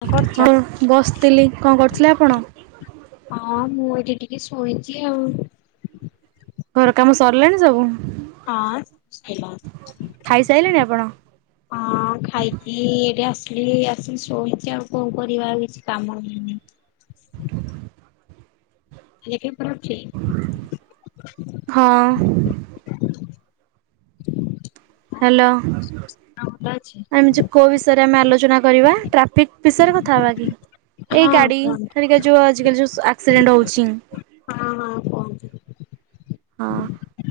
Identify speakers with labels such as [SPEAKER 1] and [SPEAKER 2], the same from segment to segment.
[SPEAKER 1] କଣ କରୁଛ?
[SPEAKER 2] ହଁ, ବସିଥିଲି କଣ କରୁଥିଲେ ଆପଣ?
[SPEAKER 1] ହଁ, ମୁଁ ଏଇଠି ଟିକେ ଶୋଇଛି ଆଉ।
[SPEAKER 2] ଘର କାମ ସରିଲାଣି ସବୁ?
[SPEAKER 1] ହଁ। [unintelligible]
[SPEAKER 2] ଖାଇସାରିଲେଣି ଆପଣ?
[SPEAKER 1] ହଁ, ଖାଇକି ଏଇଠି ଆସିଲି ଆସି ଶୋଇଛି ଆଉ କଣ କରିବା? ଆଉ କିଛି କାମ [unintelligible]
[SPEAKER 2] [unintelligible]
[SPEAKER 1] ଏ [inaudible] ଅଛି।
[SPEAKER 2] ହଁ। ହ୍ୟାଲୋ।
[SPEAKER 1] ଆଉ ଗୋଟ ଅଛି।
[SPEAKER 2] ଆମେ ଯୋଉ କୋଉ ବିଷୟରେ ଆମେ ଆଲୋଚନା କରିବା? ଟ୍ରାଫିକ ବିଷୟରେ କଥା ହବା କି? ଏଇ
[SPEAKER 1] ହଁ
[SPEAKER 2] ଗାଡି
[SPEAKER 1] କୁହନ୍ତୁ
[SPEAKER 2] ଆରିକା ଯୋଉ ଆଜିକାଲି ଯୋଉ ଆକ୍ସିଡେଣ୍ଟ ହଉଛି।
[SPEAKER 1] ହଁ, ହଁ, କୁହନ୍ତୁ।
[SPEAKER 2] ହଁ।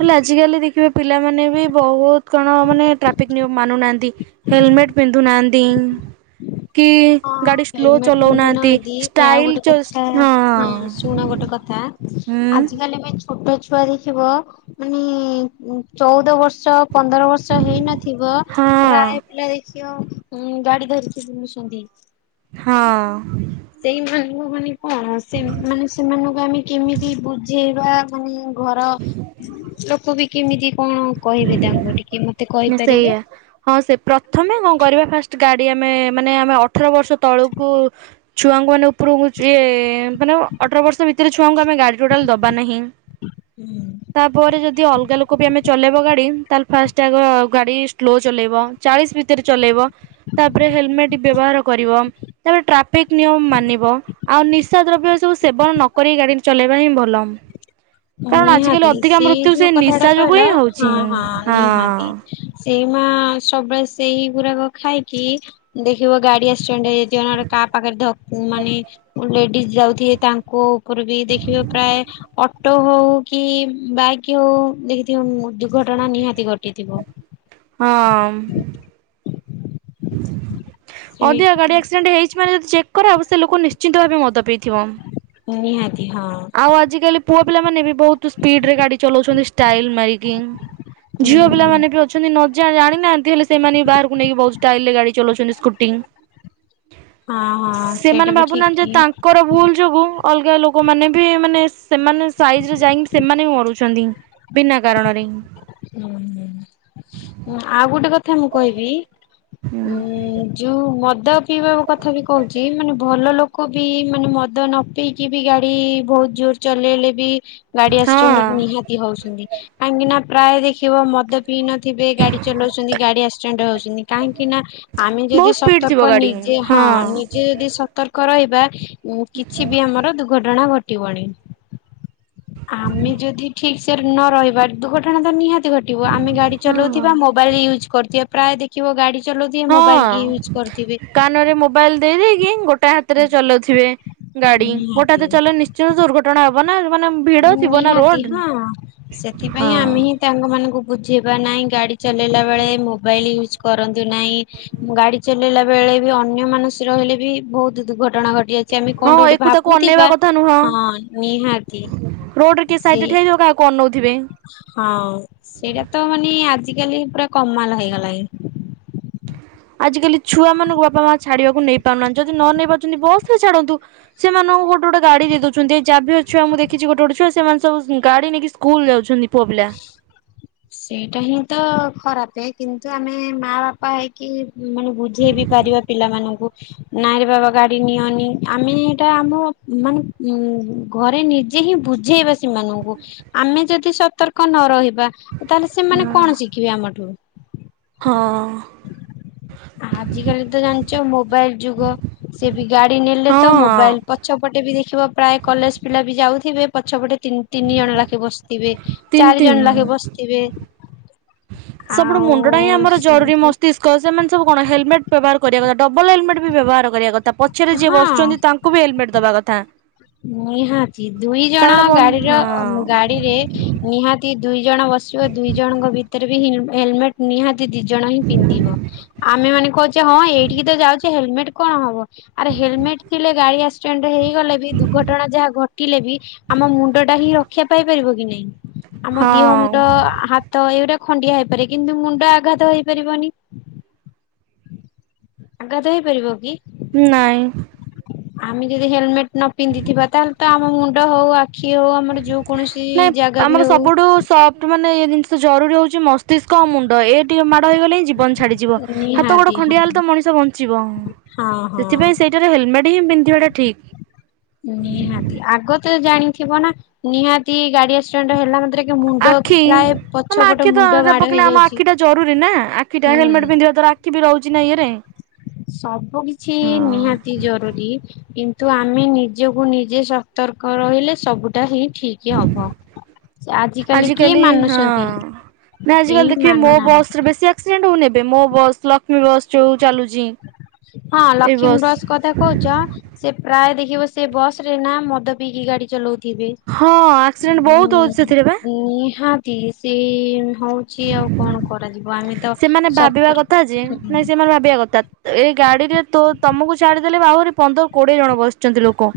[SPEAKER 2] ହେଲେ ଆଜିକାଲି ଦେଖିବେ ପିଲାମାନେ ବି ବହୁତ କଣ ମାନେ ଟ୍ରାଫିକ ନିୟମ ମାନୁ ନାହାନ୍ତି। ହେଲମେଟ ପିନ୍ଧୁ ନାହାନ୍ତିି। କି
[SPEAKER 1] ହଁ
[SPEAKER 2] ଗାଡି ସ୍ଲୋ
[SPEAKER 1] ହେଲମେଟ
[SPEAKER 2] ଚଲଉନାହାନ୍ତି
[SPEAKER 1] ପିନ୍ଧୁନାହାନ୍ତି ଏବେ ଆଉ
[SPEAKER 2] ଷ୍ଟାଇଲ
[SPEAKER 1] ଗୋଟେ କଥା
[SPEAKER 2] ଚଷ ହଁ।
[SPEAKER 1] ଶୁଣ ଗୋଟେ ହଁ,
[SPEAKER 2] ହୁଁ
[SPEAKER 1] ଆଜିକାଲି ବି ଛୁ ଛୋଟ ଛୁଆ ଦେଖିବ ମାନେ ଚଉଦ ବର୍ଷ ପନ୍ଦର ବର୍ଷ ହେଇନଥିବ, ପ୍ରାୟ
[SPEAKER 2] ହଁ
[SPEAKER 1] ପିଲା ଦେଖି [inaudible] ଗାଡି ଧରିିକି ବୁଲୁଛନ୍ତି।
[SPEAKER 2] ହଁ।
[SPEAKER 1] ସେଇମାନଙ୍କୁ ମାନେ କଣ ସେ ମାନେ ସେମାନଙ୍କୁ ଆମେ କେମିତି ବୁଝେଇବା ମାନେ ଘର ଲୋକ ବି କେମିତି କଣ କହିବେ ତାଙ୍କୁ ଟିକେ ମତେ
[SPEAKER 2] ନା
[SPEAKER 1] କହିପାରିବେ?
[SPEAKER 2] ସେଇଆ ହଁ ସେ ପ୍ରଥମେ କଣ କରିବା ଫାଷ୍ଟ ଗାଡି ଆମେ ମାନେ ଆମେ ଅଠର ବର୍ଷ ତଳକୁ ଛୁଆଙ୍କୁ ମାନେ ଉପରକୁ ଇଏ ମାନେ ଅଠର ବର୍ଷ ଭିତରେ ଛୁଆଙ୍କୁ ଆମେ ଗାଡି ଟୋଟାଲ ଦବା ନାହିଁ ତାପରେ ଯଦି ଅଲଗା ଲୋକ ବି ଆମେ ଚଲେଇବ ଗାଡି ତାହଲେ ଫାଷ୍ଟ ଆଗ ଗାଡି ସ୍ଲୋ ଚଲେଇବ ଚାଳିଶ ଭିତରେ ଚଲେଇବ। ତାପରେ ହେଲମେଟ ବ୍ୟବହାର କରିବ ତାପରେ ଟ୍ରାଫିକ ନିୟମ ମାନିବ। ଆଉ ନିଶା ଦ୍ରବ୍ୟ ଏ ସବୁ ସେବନ ନକରି ଗାଡି ଚଲେଇବା ହିଁ ଭଲ। କାରଣ ଆଜିକାଲି
[SPEAKER 1] ନିହାତି
[SPEAKER 2] ଅଧିକା
[SPEAKER 1] ସେଇ
[SPEAKER 2] ମୃତ୍ୟୁ ସେ
[SPEAKER 1] ଯୋଉ କଥାଟା
[SPEAKER 2] ନିଶା ଯୋଗୁ
[SPEAKER 1] କହିଲ
[SPEAKER 2] ହିଁ ହଉଛି
[SPEAKER 1] ହଁ ହଁ ନିହାତି। ସେଇ ମା ସବୁବେଳେ ସେଇ ଗୁରାକ ଖାଇକି ଦେଖିବ ଗାଡି ଆକ୍ସ ସେଆଡେ଼ [inaudible] କାହା ପାଖରେ ଧ ମାନେ ଲେଡିଜ ଯାଉଥିବେ ତାଙ୍କ ଉପରେ ବି ଦେଖିବେ ପ୍ରାୟେ ଅ ଅଟୋ ହଉ କି ବାଇକ୍ ହଉ ଦେଖିଥିବ ଦୁର୍ଘଟଣା ନିହାତି ଘଟିଥିବ।
[SPEAKER 2] ହଁ ମ୍।
[SPEAKER 1] ସେଇ
[SPEAKER 2] ଅଧିକା ଗାଡି ଆକ୍ସିଡେଣ୍ଟ ହେଇଛି ମାନେ ଯଦି ଚେକ୍ କରାହବ ସେ ଲୋକ ନିଶ୍ଚିନ୍ତ ଭାବେ ମଦ ପିଇଥିବ।
[SPEAKER 1] ନିହାତି ହଁ।
[SPEAKER 2] ଆଉ ଆଜିକାଲି ପୁଅ ପିଲାମାନେ ବି ବହୁତ ସ୍ପିଡ ରେ ଗାଡି ଚଲାଉଛନ୍ତି ଷ୍ଟାଇଲ ମାରିକି।
[SPEAKER 1] ହୁଁ
[SPEAKER 2] ଝିଅ
[SPEAKER 1] ହୁଁ
[SPEAKER 2] ପିଲାମାନେ ବି ଅଛନ୍ତି ନଜା ଜାଣିନାହାନ୍ତି ହେଲେ ସେମାନେ ବି ବାହାରକୁ ନେଇକି ବହୁତ ଷ୍ଟାଇଲ ରେ ଗାଡି ଚଲାଉଛନ୍ତି ସ୍କୁ
[SPEAKER 1] ହଁ ହଁ ସେଇଟା
[SPEAKER 2] ସେମାନେ
[SPEAKER 1] ବି ଠିକ
[SPEAKER 2] ଭାବୁନାହାନ୍ତି ଯେ
[SPEAKER 1] କି
[SPEAKER 2] ତାଙ୍କର ଭୁଲ ଯୋଗୁ ଅଲଗା ଲୋକମାନେ ମାନେ ସେମାନେ ସାଇଜରେ ଯାଇକି ସେମାନେ ବି ମରୁଛନ୍ତି ବିନା କାରଣରେ।
[SPEAKER 1] ହୁଁ ଆଉ ଗୋଟେ କଥା ମୁଁ କହିବି ଉଁ ଯୋଉ ମଦ ପିଇବା କଥା ବି କହୁଛି ମାନେ ଭଲ ଲୋକ ବି ମାନେ ମଦ ନ ପିଇ କି ବି ଗାଡି ବହୁତ ଜୋର ଚଲେଇଲେ ବି ଗାଡି
[SPEAKER 2] ହଁ
[SPEAKER 1] ଆକ୍ସିଡେଣ୍ଟ ନିହାତି ହଉଛନ୍ତି କାହିଁକି ନା ପ୍ରାୟ ଦେଖିବ ମଦ ପିଇ ନଥିବେ ଗାଡି ଚଲଉଛନ୍ତି ଗାଡି ଆକ୍ସିଡେଣ୍ଟ ହଉଛନ୍ତି କାହିଁକି ନା ଆମେ
[SPEAKER 2] ବହୁତ
[SPEAKER 1] ଯଦି
[SPEAKER 2] ସ୍ପିଡ ଥିବ
[SPEAKER 1] ସତର୍କ
[SPEAKER 2] ଗାଡି
[SPEAKER 1] ନିଜେ ହଁ ନିଜେ ଯଦି ସ ସତର୍କ ରହିବା କିଛି ବି ଆମର ଦୁର୍ଘଟଣା ଘଟିବଣି। ଆମେ ଯଦି ଠିକ ସେ ନ ରହିବା ଦୁର୍ଘଟଣା ତ ନିହାତି ଘଟିବ ଆମେ ଗାଡି
[SPEAKER 2] ହଁ।
[SPEAKER 1] ଚଲଉଥିବା ମୋ ମୋବାଇଲି ୟୁଜ୍ କରୁଥିବା ପ୍ରାୟ ଦେଖ କରୁଥିବେ।
[SPEAKER 2] ହଁ କାନରେ ମୋବାଇଲ ଦେଇ ଦେଇଦେଇକି ଗୋଟା ହାତରେ ଚଲାଉଥିବେ। ଗାଡି ଗୋଟା
[SPEAKER 1] ନିହାତି।
[SPEAKER 2] ହାତରେ ଚଲେଇଲେ ନିଶ୍ଚିୟ ଦୁର୍ଘଟଣା ହବ ନା ମାନେ ଭିଡ ଥିବ ନା
[SPEAKER 1] ନିହାତି
[SPEAKER 2] ରୋଡ।
[SPEAKER 1] ହଁ ସେଥିପାଇଁ
[SPEAKER 2] ହଁ
[SPEAKER 1] ଆମେ ହିଁ ତାଙ୍କ ମାନଙ୍କୁ ବୁଝେଇବା ନାଇଁ ଗାଡି ଚଲେଇଲା ବେଳେ ମୋବାଇଲ ୟୁଜ କରନ୍ତୁ ନାହିଁ ଗାଡି ଚ ଚଲେଇଲା ବେଳେ ବି ଅନ୍ୟ ମାନସ ରହିଲେ ବି ବହୁତ ଦୁର୍ଘଟଣା ଘଟ ଜଯି ଆମେ ଆମେ
[SPEAKER 2] ହଁ
[SPEAKER 1] କଣ ଗୋଟେ
[SPEAKER 2] ଏକୁ ତାକୁ ଅନେଇବା
[SPEAKER 1] ଭାବୁଥିବା
[SPEAKER 2] କଥା ନୁହଁ
[SPEAKER 1] ହଁ ନିହାତି
[SPEAKER 2] ରୋଡରେ କିଏ
[SPEAKER 1] ସେଇ
[SPEAKER 2] ସାଇଟରେ ଠିଆହେଇଥିବ କାହାକୁ ଅନଉଥିବେ।
[SPEAKER 1] ହଁ ସେଇଟା ତ ମାନେ ଆଜିକାଲି ପୁରା କମାଲ ହେଇଗଲାଣି।
[SPEAKER 2] ଆଜିକାଲି ଛୁଆ ମାନଙ୍କୁ ବାପା ମା ଛାଡିବାକୁ ନେଇ ପାରୁନାହାନ୍ତି ଯଦି ନ ନେଇ ପାରୁଛନ୍ତି ବସ ରେ ଛାଡନ୍ତୁ। ସେମାନଙ୍କୁ ଗୋଟେ ଗୋଟେ ଗାଡି ଦେଇ ଦଉଛନ୍ତି ଏଇ ଯାଭିଅର ଛୁଆ ମୁଁ ଦେଖିଛି ଗୋଟେ ଗୋଟେ ଛୁଆ ସେମାନେ ସବୁ ଗାଡି ନେଇକି ସ୍କୁଲ ଯାଉଛନ୍ତି। ପୁଅପିଲା।
[SPEAKER 1] ସେଇଟା ହିଁ ତ ଖରାପ କିନ୍ତୁ ଆମେ ମା ବାପା ହେଇ କି ମାନେ ବୁଝେଇ ବି ପାରିବା ପିଲାମାନଙ୍କୁ। ନାଇଁରେ ବାବା ଗାଡି ନିଅନି ଆମେ ହେଇଟା ଆମ ମାନେ ଉ ଘରେ ନି ନିଜେ ହିଁ ବୁଝେଇବା ସେମାନଙ୍କୁ ଆମେ ଯଦି ସତର୍କ ନ ରହିବା ତାହେଲେ
[SPEAKER 2] ହଁ
[SPEAKER 1] ସେମାନେ କଣସି ଖିବେ ଆମଠୁ।
[SPEAKER 2] ହଁ।
[SPEAKER 1] [inaudible] ଆଜିକାଲି ତ ଜାଣିଛ ମୋବାଇଲ ଯୁଗ ସେ ବି ଗାଡ଼ି ନେଲେ ତ
[SPEAKER 2] ହଁ
[SPEAKER 1] ମୋବାଇଲ ପ ପଛପଟେ ବି ଦେଖିବ ପ୍ରାୟ କଲେଜ ପିଲା ବି ଯାଉଥିବେ ପଛପଟେ ତିନ୍ ତିନି ଜଣ ଲାଖେ ବସିଥିବେ
[SPEAKER 2] ତିନି
[SPEAKER 1] ଚାରି
[SPEAKER 2] ତିନି
[SPEAKER 1] ଜଣ ଲାଖେ ବସିଥିବେ।
[SPEAKER 2] ସବୁଠୁ
[SPEAKER 1] ଆଉ
[SPEAKER 2] ମୁଣ୍ଡ ଟା ହିଁ ଆମର ଜରୁରୀ
[SPEAKER 1] ସେମିତି
[SPEAKER 2] ମସ୍ତିଷ୍କ ସେମାନେ ସବୁ କଣ ହେଲମେଟ୍ ବ୍ୟବହାର କରିବା କଥା ଡବଲ୍ ହେଲମେଟ୍ ବି ବ୍ୟବହାର କରିବା କଥା ପଛରେ ଯିଏ
[SPEAKER 1] ହଁ
[SPEAKER 2] ବସୁଛନ୍ତି ତାଙ୍କ୍ ଙ୍କୁ ବି ହେଲ୍ମେଟ୍ ଦବା କଥା।
[SPEAKER 1] ନିହାତି ଦୁଇ ଜଣ
[SPEAKER 2] କାରଣ ବ ହଁ
[SPEAKER 1] ଗାଡ଼ିର ଗାଡ଼ିରେ ନିହାତି ଦୁଇ ଜଣ ବସି ଵ ଦୁଇ ଜଣଙ୍କ ଭିତରେ ବି ହିଁ ହେଲମେଟ୍ ନିହାତି ଦି ଜଣ ହିଁ ପିନ୍ଧିବ ଆମେ ମାନେ କହୁଛେ ହଁ ଏଇଠିକି ତ ଯାଉଛେ ହେଲମେଟ୍ କଣ ହବ? ଆରେ ହେଲମେଟ୍ ଥିଲେ ଗାଡ଼ି ଆକ୍ସିଡେଣ୍ଟ ହେଇଗଲେ ବି ଦୁକ୍ ଘଟଣା ଯାହା ଘଟିଲେ ବି ଆମ ମୁଣ୍ଡ ଟା ହିଁ ରକ୍ଷା ପାଇପାରିବ କି ନାହିଁ? ଆମ ଦେହ
[SPEAKER 2] ହଁ
[SPEAKER 1] ମୁଣ୍ଡ ହାତ ଏଗୁଡା ଖଣ୍ଡିଆ ହେଇପାରେ କିନ୍ତୁ ମୁଣ୍ଡ ଆଘାତ ହେଇପାରିବନି। ଆଘାତ ହେଇପାରିବ କି?
[SPEAKER 2] ନାଇଁ।
[SPEAKER 1] ଆମେ ଯଦି ହେଲମେଟ୍ ନ ପିନ୍ଧିଥିବା ତାହେଲେ ତ ଆମ ମୁଣ୍ଡ ହଉ ଆ ଆଖି ହଉ ଆମର ଯୋଉ କୌଣସି
[SPEAKER 2] ନାଇଁ
[SPEAKER 1] ଜାଗା
[SPEAKER 2] ଆମର
[SPEAKER 1] ବି ହଉ
[SPEAKER 2] ସଫ୍ଟ ସବୁଠୁ ମାନେ ଏ ଜିନିଷ ଜରୁରୀ ହଉଛି ମସ୍ତିଷ୍କ ଆଉ ମୁଣ୍ଡ ଏ ଟିକେ ମାଡ଼ ହେଇଗଲେ ହିଁ ଜୀବନ ଛାଡି ଯିବ ହାତ ଗୋଡ଼
[SPEAKER 1] ନିହାତି ହଁ
[SPEAKER 2] ଖଣ୍ଡିଆ ହେଲେ ତ ମଣିଷ ବଞ୍ଚିବ
[SPEAKER 1] ହଁ
[SPEAKER 2] ସେଥିପାଇଁ
[SPEAKER 1] ହଁ
[SPEAKER 2] ସେଇ ଥିରେ ହେଲ୍ମେଟ୍ ହଁ ପିନ୍ଧିବାଟା ଠିକ୍।
[SPEAKER 1] ନିହାତି ଆଗ ତ ଜାଣିଥିବ ନା ନିହାତି ଗାଡ଼ି ଆ ଆକ୍ସିଡେଣ୍ଟ ହେଲା ମାତ୍ରେ କି ମୁଣ୍ଡ
[SPEAKER 2] ଆଖି
[SPEAKER 1] ପ୍ରାୟ
[SPEAKER 2] ଆମ
[SPEAKER 1] ପଛପଟ
[SPEAKER 2] ଆଖି ତ
[SPEAKER 1] ମୁଣ୍ଡ ମାଡ଼ ହେଇଯାଉଛି।
[SPEAKER 2] କିଟା
[SPEAKER 1] ହୁଁ
[SPEAKER 2] ହେଲମେଟ ପିନ୍ଧିବା ଦ୍ଵାରା ଆଖି ବି ରହୁଛି ନା ଇଏରେ।
[SPEAKER 1] ସବୁ କିଛି
[SPEAKER 2] ହଁ।
[SPEAKER 1] ନିହାତି ଜରୁରୀ କିନ୍ ତୁ ଆମେ ନିଜକୁ ନିଜେ ସତର୍କ ରହିଲେ ସବୁଟା ହିଁ ଠିକି ହବ। ଆଜିକାଲି କିଏ
[SPEAKER 2] ଆଜିିକାଲି ହଁ
[SPEAKER 1] ମାନୁଛନ୍ତି କେହି
[SPEAKER 2] ଆଜିିକାଲି ଦେଖିବେ ମୋ
[SPEAKER 1] ମାନୁନାହାନ୍ତି।
[SPEAKER 2] ବସ୍ରେ ବେଶୀ ଆକ୍ସିଡେଣ୍ଟ୍ ହୋଉନି ଏବେ ମୋ ବସ୍ ଲକ୍ଷ୍ମୀ ବସ୍ ଯୋଉ ଚାଲୁଛି।
[SPEAKER 1] ହଁ ଲକ୍ଷ୍ମୀ ବସ୍ କଥା କହୁଛି ସେ ପ୍ରାୟ ଦେଖିବ ସେ ବସ୍ ରେ ନା ମଦ ପିଇକି ଗାଡ଼ି ଚଲଉଥିବେ।
[SPEAKER 2] ହଁ ଆକ୍ସିଡେଣ୍ଟ ବହୁତ ହେଉଛି ସେଥିରେ ବା।
[SPEAKER 1] ଉଁ ନିହାତି ତିରିଶ ହଉଛି ଆଉ କଣ କରାଯିବ ଆମେ ତ ସତର୍କ
[SPEAKER 2] ତ ଭାବିବା କଥା ଏଇ ଗାଡ଼ିରେ ତୋ ତମକୁ ଛାଡିଦେଲେ ବି ଆହୁରି ପନ୍ଦର କୋଡିଏ ଜଣ ବସିଛନ୍ତି ଲୋକ।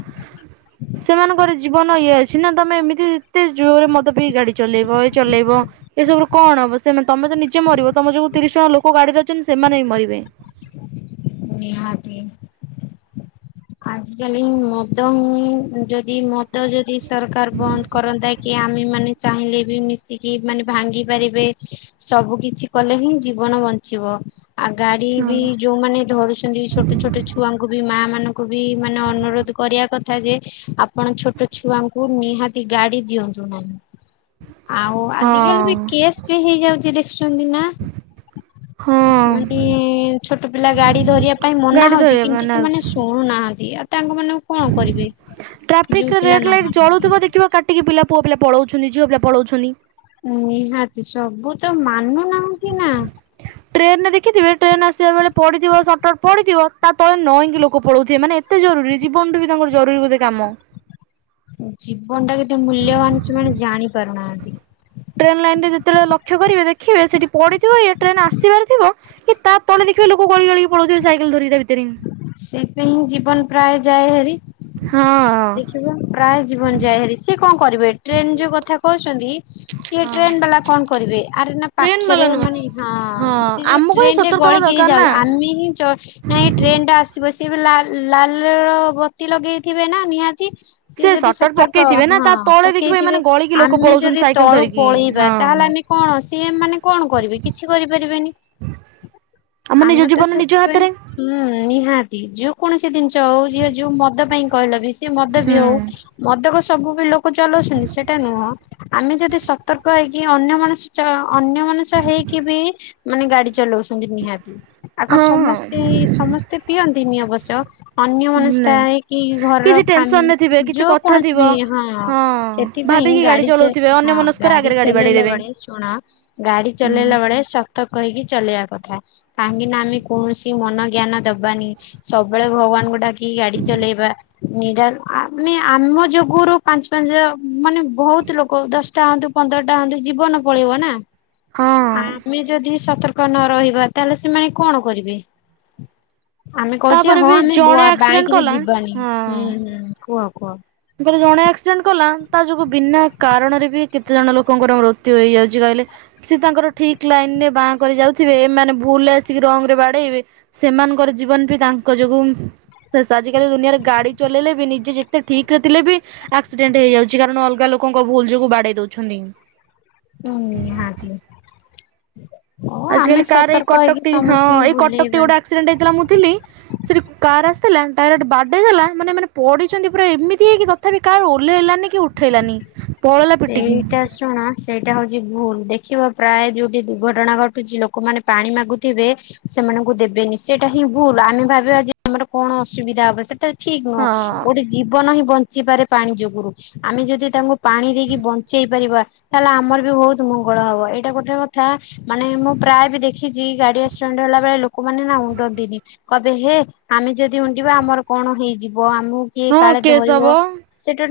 [SPEAKER 1] ହୁଁ
[SPEAKER 2] ସେମାନଙ୍କର ଜୀବନ ଇଏ ଅଛି ନା ତୁମେ ଏମିତି ଏତେ ଜୋରରେ ମଦ ପିଇ ଗାଡ଼ି ଚଲେଇବ ଏ ଚଲେଇବ। ଏସବୁ କଣ ହବ ସେ ତମେ ତ ନିଜେ ମରିବ ତମ ଯୋଉ ତିରିଶ ଜଣ ଲୋକ ଗାଡିରେ ଅଛନ୍ତି ସେମାନେ ବି ମରିବେ।
[SPEAKER 1] ନିହାତି ଆଜି କାଲି ମଦ ହିଁ ଯଦି ମ ଦ ଯଦି ସରକାର ବନ୍ଦ କରନ୍ତା କି ଆମ୍ ଆମେ ମାନେ ଚାହିଁଲେ ବି ମିଶିକି ମାନେ ଭାଙ୍ଗି ପାରିବେ। ସବୁ କିିଛି କଲେ ହିଁ ଜୀବନ ବଞ୍ଚିବ। ଆଉ ଗାଡ଼ି ବି ଯୋଉମାନେ ଧରୁଛନ୍ତି ଛୋଟ ଛୋଟ ଛୁଆଙ୍କୁ ବି ମା ମାନଙ୍କୁ ଙ୍କୁ ବି ମାନେ ଅନୁରୋଧ କରିବା କଥା ଯେ ଆପଣ ଛୋଟ ଛୁଆଙ୍କୁ ନିହାତି ଗାଡ଼ି ଦିଅନ୍ତୁ ନାହିଁ। ଆଉ ଆଜିକାଲି ବି
[SPEAKER 2] ହଁ
[SPEAKER 1] କେସ୍ ବି ହେଇଯାଉଛି ଦେଖୁଛନ୍ତି ନା।
[SPEAKER 2] ହଁ।
[SPEAKER 1] ମାନେ ଛୋଟ ପିଲା ଗାଡି ଧରିବା ପାଇଁ ମନା
[SPEAKER 2] ଗାଡି
[SPEAKER 1] ହଉଛି
[SPEAKER 2] ଧରିବା ପାଇଁ
[SPEAKER 1] କିନ୍ତୁ ସେମାନେ ଶୁଣୁନାହାନ୍ତି ଆଉ ତାଙ୍କ ମାନ
[SPEAKER 2] ଟ୍ରାଫିକର ରେଡ୍
[SPEAKER 1] ନ
[SPEAKER 2] ଲାଇଟ୍
[SPEAKER 1] ମାନନ୍ତି
[SPEAKER 2] ଜଳୁଥିବା ଦେଖିବ କାଟ ଟି କି ପୁଅ ପିଲା ପଳଉ ଛନି ଝିଅ ପିଲା ପଲୋଉଛନି।
[SPEAKER 1] ନିହାତି ସବୁ ତ ମାନୁନାହାଁନ୍ତି ନା।
[SPEAKER 2] ଟ୍ରେନ ରେ ଦେଖଥିବେ ଟ୍ରେନ ଆସିବା ବେଳେ ପଡିଥିବ ସର୍ଟକଟ ପଡିଥିବ ତା ତଳେ ନଇକି ଲୋକ ପଳଉଥିବେ ମାନେ ଏ ତେ ଜରୁରୀ ଜୀବନଟୁ ବି ତାଙ୍କର ଜରୁରୀ ବୋଧେ କାମ।
[SPEAKER 1] ଜୀବନ ଟା କେତେ ମୂଲ୍ୟବାନ ସେମାନେ ଜାଣି ପାରୁନାହାନ୍ତି।
[SPEAKER 2] ଟ୍ରେନ ଲାଇନ ରେ ଯେତେବେଳେ ଲକ୍ଷ୍ୟ କରିବେ ଦେଖିବେ ସେଇଠି ପଡ଼ିଥିବ ୟା ଟ୍ରେନ ଆସିବାର ଥିବ ଏଇ ତା ତଳେ ଦେଖିବେ ଲୋକ ଗଳି ଗଳି ପଳଉଥିବେ ସାଇକେଲ ଧରିକି ତା ଭିତରେ।
[SPEAKER 1] ସେଇଥିପାଇଁ ଜୀବନ ପ୍ରାୟ ଯାଏ ହାରି।
[SPEAKER 2] ହଁ।
[SPEAKER 1] ଦେଖିବ ପ୍ରାୟ ଜୀବନ ଯାଏ ହାରି ସିଏ କଣ କରିବେ ଟ୍ରେନ ଯୋଉ କଥା କହୁଛନ୍ତି ସିଏ ଟ୍ରେନ ବାଲା କଣ କରିବେ ଆରେ ନା ପାଖରେ ମାନେ ହଁ।
[SPEAKER 2] ହଁ
[SPEAKER 1] ଯୋଉ
[SPEAKER 2] ଆମକୁ ହିଁ
[SPEAKER 1] ଟ୍ରେନରେ
[SPEAKER 2] ସତର୍କ ହବା
[SPEAKER 1] ଗଳିକି ହେ
[SPEAKER 2] ଦରକାର ନା।
[SPEAKER 1] ଯାଉ ଆମେ ହିଁ ଚ ନାଇଁ ଟ୍ରେନ ଟା ଆସିବ ସିଏ ବି ଲାଲ ଲାଲର ବତି ଲଗେଇଥିବେ ନା ନିହାତି। ସି
[SPEAKER 2] ସେ
[SPEAKER 1] ଯଦି
[SPEAKER 2] ସଟର
[SPEAKER 1] ସତର୍କ
[SPEAKER 2] ପକେଇଥିବେ ନା
[SPEAKER 1] ହଁ
[SPEAKER 2] ତା ତଳେ ଦେଖିବେ
[SPEAKER 1] ପକେଇଥିବେ
[SPEAKER 2] ଏମାନେ ଗଳିକି ଲୋକ
[SPEAKER 1] ଆମେ
[SPEAKER 2] ପଳଉଛନ୍ତି
[SPEAKER 1] ଯଦି
[SPEAKER 2] ସାଇକେଲ
[SPEAKER 1] ତଳୁ
[SPEAKER 2] ଧରିକି
[SPEAKER 1] ପଳେଇବା ତାହେଲେ
[SPEAKER 2] ହଁ।
[SPEAKER 1] ଆମେ କଣ ସିଏ ମ୍ ମାନେ କଣ କରିବେ କିଛି କରିପାରିବେନି।
[SPEAKER 2] ଆମ ନିଜ
[SPEAKER 1] ଆମେ ତ
[SPEAKER 2] ଜୀବନ ନିଜ
[SPEAKER 1] ସେଥିପାଇଁ
[SPEAKER 2] ହାତରେ।
[SPEAKER 1] ହୁଁ ନିହାତି ଯୋଉ କୌଣସି ଜିନିଷ ହଉ ଯିଏ ଯୋଉ ମଦ ପାଇଁ କହିଲ ବି ସେ ମଦ ବି
[SPEAKER 2] ହୁଁ
[SPEAKER 1] ହଉ। ମଦକ ସବୁ ବି ଲୋକ ଚଲଉଛନ୍ତି ସେଟା ନୁହଁ ଆମେ ଯଦି ସତର୍କ ହେଇକି ଅନ୍ୟ ମନ ଅନ୍ୟ ମନଷ ହେଇକି ବି ମାନେ ଗାଡି ଚଲଉ ନିହାତି ଆ କ
[SPEAKER 2] ହଁ
[SPEAKER 1] ସମସ୍ତେ ସମସ୍ତେ ପିଅନ୍ତି ନିଅବଶ୍ୟ। ଅନ୍ୟ ମନସ୍ଥା
[SPEAKER 2] ନାଇଁ
[SPEAKER 1] ହେଇକି ଘରର
[SPEAKER 2] କିଛି
[SPEAKER 1] ଫା
[SPEAKER 2] ଟେନସନରେ ଥିବେ କିଛି
[SPEAKER 1] ଯୋଉ
[SPEAKER 2] କଥା
[SPEAKER 1] କୌଣସି
[SPEAKER 2] ଥିବ
[SPEAKER 1] ବି ହଁ ସେ ସେଥିପାଇଁ
[SPEAKER 2] ଭାବିକି
[SPEAKER 1] ଗାଡି ଚ
[SPEAKER 2] ଚଲଉଥିବେ
[SPEAKER 1] ହଁ
[SPEAKER 2] ଅନ୍ୟ ମନସ୍କରେ
[SPEAKER 1] ଗାଡି
[SPEAKER 2] ଆଗରେ ବାଡେଇ
[SPEAKER 1] ଚଲେଇଲା
[SPEAKER 2] ଦେବେ।
[SPEAKER 1] ବେଳେ ଶୁଣ ଗାଡି
[SPEAKER 2] ହୁଁ
[SPEAKER 1] ଚଲେଇଲା ବେଳେ ସ ତ କହିକି ଚଲେଇିବା କଥା କାହିଁକି ନା ଆମେ କୌଣସି ମନ ଜ୍ଞାନ ଦବାନି ସବୁବେଳେ ଭଗବାନଙ୍କୁ ଡାକି ଗାଡି ଚଲେଇବା। ନିରା ମାନେ ଆମ ଯୋଗୁରୁ ପାଞ୍ଚ ପାଞ୍ଚ ମାନେ ବହୁତ ଲୋକ ଦଶ ଟା ହନ୍ତୁ ପନ୍ଦରଟା ହନ୍ତୁ ଜୀବନ ପଳେଇବ ନା
[SPEAKER 2] ହଁ
[SPEAKER 1] ଆମେ ଯଦି ସତର କ ନ ରହିବା ତାହେଲେ ସେମାନେ କଣ କରିବେ। ଆମେ କହୁଛେ
[SPEAKER 2] ତାପରେ
[SPEAKER 1] ହଁ
[SPEAKER 2] ବି
[SPEAKER 1] ଆମେ
[SPEAKER 2] ଜଣେ ଆକ୍ସିଡେଣ୍ଟ
[SPEAKER 1] ବାଇକରେ
[SPEAKER 2] କଲା
[SPEAKER 1] ଯିବାନି ହୁଁ ହୁଁ କୁହ କୁହ।
[SPEAKER 2] ମୁ କହିଲି ଜଣେ ଆକ୍ସିଡେଣ୍ଟ କଲା ତା ଯୋଗୁ ବିନା କାରଣରେ ବି କେତେ ଜଣ ଲୋକଙ୍କର ମୃତ୍ୟୁ ହେଇଯାଉଛି କହିଲେ। ସି ତାଙ୍କର ଠିକ ଲାଇନ ରେ ବାଁ କରେ ଯାଉଥିବେ ଏମାନେ ଭୁଲ ଆସିକି ରଙ୍ଗ ରେ ବାଡେଇବେ। ସେମାନଙ୍କର ଜୀବନ ବି ତାଙ୍କ ଯୋଗୁ ଶେଷ ଆଜିକାଲି ଦୁନିଆରେ ଗାଡି ଚଲେଇଲେ ବି ନିଜେ ଯେ ଠିକ ରେ ଥିଲେ ବି ଆକ୍ସିଡେଣ୍ଟ ହେଇଯାଉଛି କାରଣ ଅଲଗା ଲୋକଙ୍କ ଭୁଲ ଯୋଗୁ ବାଡେଇ ଦଉଛନ୍ତି।
[SPEAKER 1] ହୁଁ ନାହାନ୍ତି।
[SPEAKER 2] ଆଜିକାଲି କାର ଏଇ
[SPEAKER 1] ହେଇକି
[SPEAKER 2] କଟକଟି ହଁ
[SPEAKER 1] ସମସ୍ତଙ୍କୁ
[SPEAKER 2] ଏଇ
[SPEAKER 1] ବୁଲେଇବା।
[SPEAKER 2] କଟକଟି ଗୋଟେ ଆକ୍ସିଡେଣ୍ଟ ହେଇଥିଲା ମୁଁ ଥିଲି ସେଠି କାର ଆସିଥିଲା ଡାଇରେ୍ଟ ବାଡେଇ ଦେଲା ମାନେ ଏମାନେ ପଡିଛନ୍ତି ପୁରା ଏମିତି ହେଇକି ତଥାପି କାର ଓହ୍ଲେଇଲାନି କି ଉଠେଇଲାନି। ପଳେଇଲା ପିଟିକି।
[SPEAKER 1] ସେଇଟା ଶୁଣ ସେଇଟା ହଉଛି ଭୁଲ ଦେଖିବ ପ୍ରାୟ ଯୋଉଠି ଦୁର୍ଘଟଣା ଘଟୁଛି ଲୋକମାନେ ପାଣି ମାଗୁଥିବେ ସେମାନଙ୍କୁ ଦେବେନି ସେଇଟା ହିଁ ଭୁଲ ଆମେ ଭାବିବା ଯେ ଆମର କଣ ଅସୁବିଧା ହବ ସେଟା ଠିକ ନୁହଁ
[SPEAKER 2] ହଁ।
[SPEAKER 1] ଗୋଟେ ଜୀବନ ହିଁ ବଞ୍ଚିପାରେ ପାଣି ଯୋଗୁରୁ ଆମେ ଯଦି ତାଙ୍କୁ ପାଣି ଦେଇକି ବଞ୍ଚେଇ ପାରିବା ତାହେଲେ ଆମର ବି ବହୁତ ମଙ୍ଗଳ ହବ ଏଇଟା ଗୋଟେ କଥା ମାନେ ମୁଁ ପ୍ରାୟ ବି ଦେଖିଛି ଗାଡି ଆକ୍ସିଡେଣ୍ଟ ହେଲା ବଳେ ଲୋକମାନେ ନା ଉଣ୍ଡନ୍ତିନି। କବେ ହେ ଆମେ ଯଦି ଉଣ୍ଡିବା ଆମର କଣ ହେଇଯିବ ଆମକୁ କିଏ
[SPEAKER 2] ହଁ
[SPEAKER 1] କାଳେ
[SPEAKER 2] କେସ୍ ହବ।
[SPEAKER 1] ଧରିବ। ସେଟା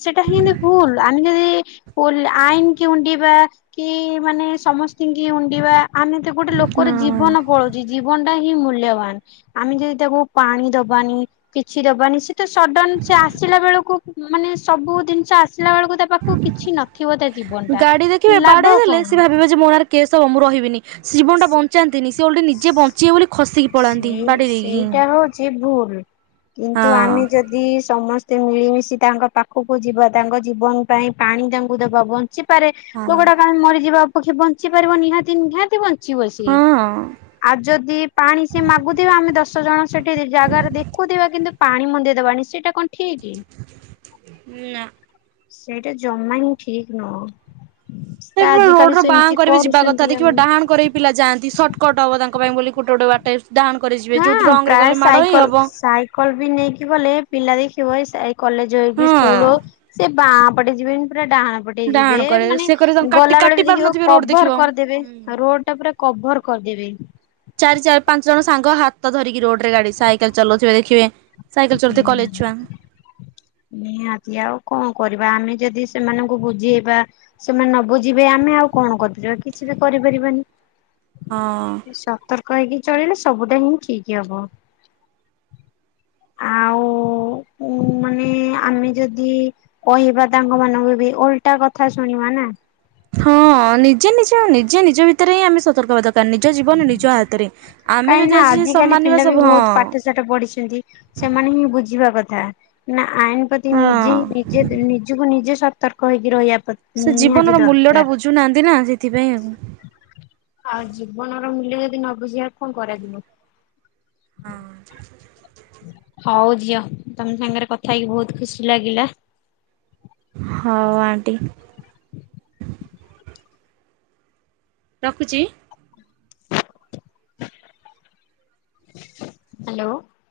[SPEAKER 1] ସେଟା ହେଁତି ଭୁଲ ଆନ ଯଦି ଲ ଆଇନ କି ଉଣ୍ଡିବା କି ମାନେ ସମସ୍ କି ଉଣ୍ଡିବା ଆମେ ତ ଗୋଟେ ଲୋକର
[SPEAKER 2] ହଁ।
[SPEAKER 1] ଜୀବନ ପଳଉଛି ଜୀବନଟା ହିଁ ମୂଲ୍ୟବାନ। ଆମେ ଯଦି ତାକୁ ପାଣି ଦବାନି କିଛି ଦବାନି ସେ ତ ସଡନ ସେ ଆସିଲା ବେଳକୁ ମାନେ ସବୁ ଜିନିଷ ଆସିଲା ବେଳକୁ ତା କୁ କିଛି ନଥିବ ତା ଜୀବନ ଟା ଲାଭ କଣ?
[SPEAKER 2] ଛି ମୋ ନାରେ କେସ୍ ହବ ମୁଁ ରହିବିନି। ଜୀବନ ଟା ବଞ୍ଚାନ୍ତିନି ସେ ଓଲଟି ନିଜେ ବଞ୍ଚିବେ ବୋଲି ଖସିକି ପଳାନ୍ତି ବାଡେଇ ଦେଇକିନି।
[SPEAKER 1] ଯେ ଭୁଲ କିନ୍ତୁ ଆମେ ଯଦି ଦି ସମସ୍ତେ ମିଳିମିଶି ତାଙ୍କ ପାଖକୁ ଯିବା ତାଙ୍କ ଜୀବନ ପାଇଁ ପାଣି ତାଙ୍କୁ ଦେବା ବଞ୍ଚି ପାରେ
[SPEAKER 2] ହଁ।
[SPEAKER 1] ଲୋକଟା କାଇଁ ମରିଯିବ ଅପେକ୍ଷା ବଞ୍ଚି ପାରିବ ନିହାତି ନିହାତି ବଞ୍ଚିବ ସିଏ।
[SPEAKER 2] ହଁ
[SPEAKER 1] ଆଉ ଯଦି ପାଣି ସିଏ ମାଗୁଥିବା ଆମେ ଦଶ ଜଣ ସେଠି ଜାଗାରେ ଦେଖୁଥିବା କିନ୍ତୁ ପାଣି ମନ୍ଦେଇଦବାନି ସେଇଟା କଣ ଠିକ୍?
[SPEAKER 2] ନା।
[SPEAKER 1] ସେଇଟା ଜମା ହିଁ ଠିକ ନୁହଁ। ତ
[SPEAKER 2] ସେ ରୋଡ
[SPEAKER 1] ଆଜିକାଲି
[SPEAKER 2] ର ବାଆଁ
[SPEAKER 1] ସେମିତି
[SPEAKER 2] କରେ ବି ଯିବା କଥା
[SPEAKER 1] କରୁଛନ୍ତି
[SPEAKER 2] ଦେଖିବ
[SPEAKER 1] ଆଉ।
[SPEAKER 2] ଡାହାଣ କରେ ପିଲା ଯାଆନ୍ତି ସର୍ଟକଟ ହବ ତାଙ୍କ ପାଇଁ ବୋଲି ଗୋଟେ ଗୋଟ ବାଟ ଡାହାଣ କରେ ଯିବେ ଯୋଉଠି ରଙ୍ଗରେ ଗଲେ ମାଡ଼ ହିଁ ହବ।
[SPEAKER 1] କଲ ବି ନେଇକି ଗଲେ ପିଲା ଦେଖିବ ଏ କଲେଜ ହକ
[SPEAKER 2] ହଁ
[SPEAKER 1] ସ୍କୁଲ ହଉ ସେ ବାଁ ପଟେ ଯିବେନି ପୁରା ଡାହାଣ ପଟେଇ
[SPEAKER 2] ଡାହାଣ
[SPEAKER 1] ଯିବେ
[SPEAKER 2] କରେ
[SPEAKER 1] ମାନେ
[SPEAKER 2] ସେ କରେ ତାଙ୍କୁ କାଟି
[SPEAKER 1] ଗଲା ବେଳେ
[SPEAKER 2] କାଟି
[SPEAKER 1] ବି ଦେଖିବ
[SPEAKER 2] ପାରୁନଥିବେ ରୋଡ ଦେଖିବ।
[SPEAKER 1] କଭର କରିଦେବେ
[SPEAKER 2] ହୁଁ।
[SPEAKER 1] ରୋଡ ଟା ପୁରା କଭର କରିଦେବେ।
[SPEAKER 2] ଚାରି ଚାରି ପାଞ୍ଚ ଜଣ ସାଙ୍ଗ ହାତ ତ ଧରିକି ରୋଡ ରେ ଗାଡି ସାଇକେଲ ଚଲଉଥିବେ ଦେଖିବେ ସାଇକେଲ ଚଲଉଥିବେ କଲେଜ
[SPEAKER 1] ହୁଁ
[SPEAKER 2] ଛୁଆ।
[SPEAKER 1] ନିହାତି ଆଉ କଣ କରିବା ଆମେ ଯଦି ସେମାନଙ୍କୁ ବୁଝେଇବା ସେମାନେ ନ ବୁଝିବେ ଆମେ ଆଉ କଣ କରିପାରିବା କିଛି ବି କରିପାରିବାନି।
[SPEAKER 2] ହଁ।
[SPEAKER 1] ସତର୍କ ହେଇକି ଚଳିଲେ ସବୁଟା ହିଁ ଠିକ ହବ। ଆଉ ମାନେ ଆମେ ଯଦି କହିବା ତାଙ୍କ ମାନଙ୍କୁ ବି ଓଲଟା କଥା ଶୁଣିବା ନା।
[SPEAKER 2] ହଁ ନିଜେ ନିଜ ନିଜେ ନିଜ ଭିତରେ ହିଁ ଆମେ ସତର୍କ ହେବା ଦରକାର ନିଜ ଜୀବନ ନିଜ ହାତରେ। ଆମେ ଯଦି ଆଜି ସମାନିବା ସବୁ ହଁ।
[SPEAKER 1] ସେଟା ପଢିଛନ୍ତି ସେମାନେ ହିଁ ବୁଝିବା କଥା। ନା ଆଇନ ପ୍ରତି ନିଜେ
[SPEAKER 2] ହଁ।
[SPEAKER 1] ହିଁ ନିଜେ ନିଜକୁ ନିଜେ ସତର୍କ ହେଇକି ରହିବା ପ୍ରତି
[SPEAKER 2] ସେ ଜୀବନର ମୂଲ୍ୟ ଟା ବୁଝୁନାହାନ୍ତି ନା ସେଥିପାଇଁ ଆଉ।
[SPEAKER 1] ଆଉ ଜୀବନର ମୂଲ୍ୟ ଯଦି ନ ବୁଝିବାର କଣ କରାଯିବ?
[SPEAKER 2] ହଁ।
[SPEAKER 1] ହଉ ଝିଅ ତମେ ସାଙ୍ଗରେ କଥା ହେଇକି ବହୁତ ଖୁସି ଲାଗିଲା।
[SPEAKER 2] ହଉ ଆଣ୍ଟି। ରଖୁଛି?
[SPEAKER 1] ହ୍ୟାଲୋ।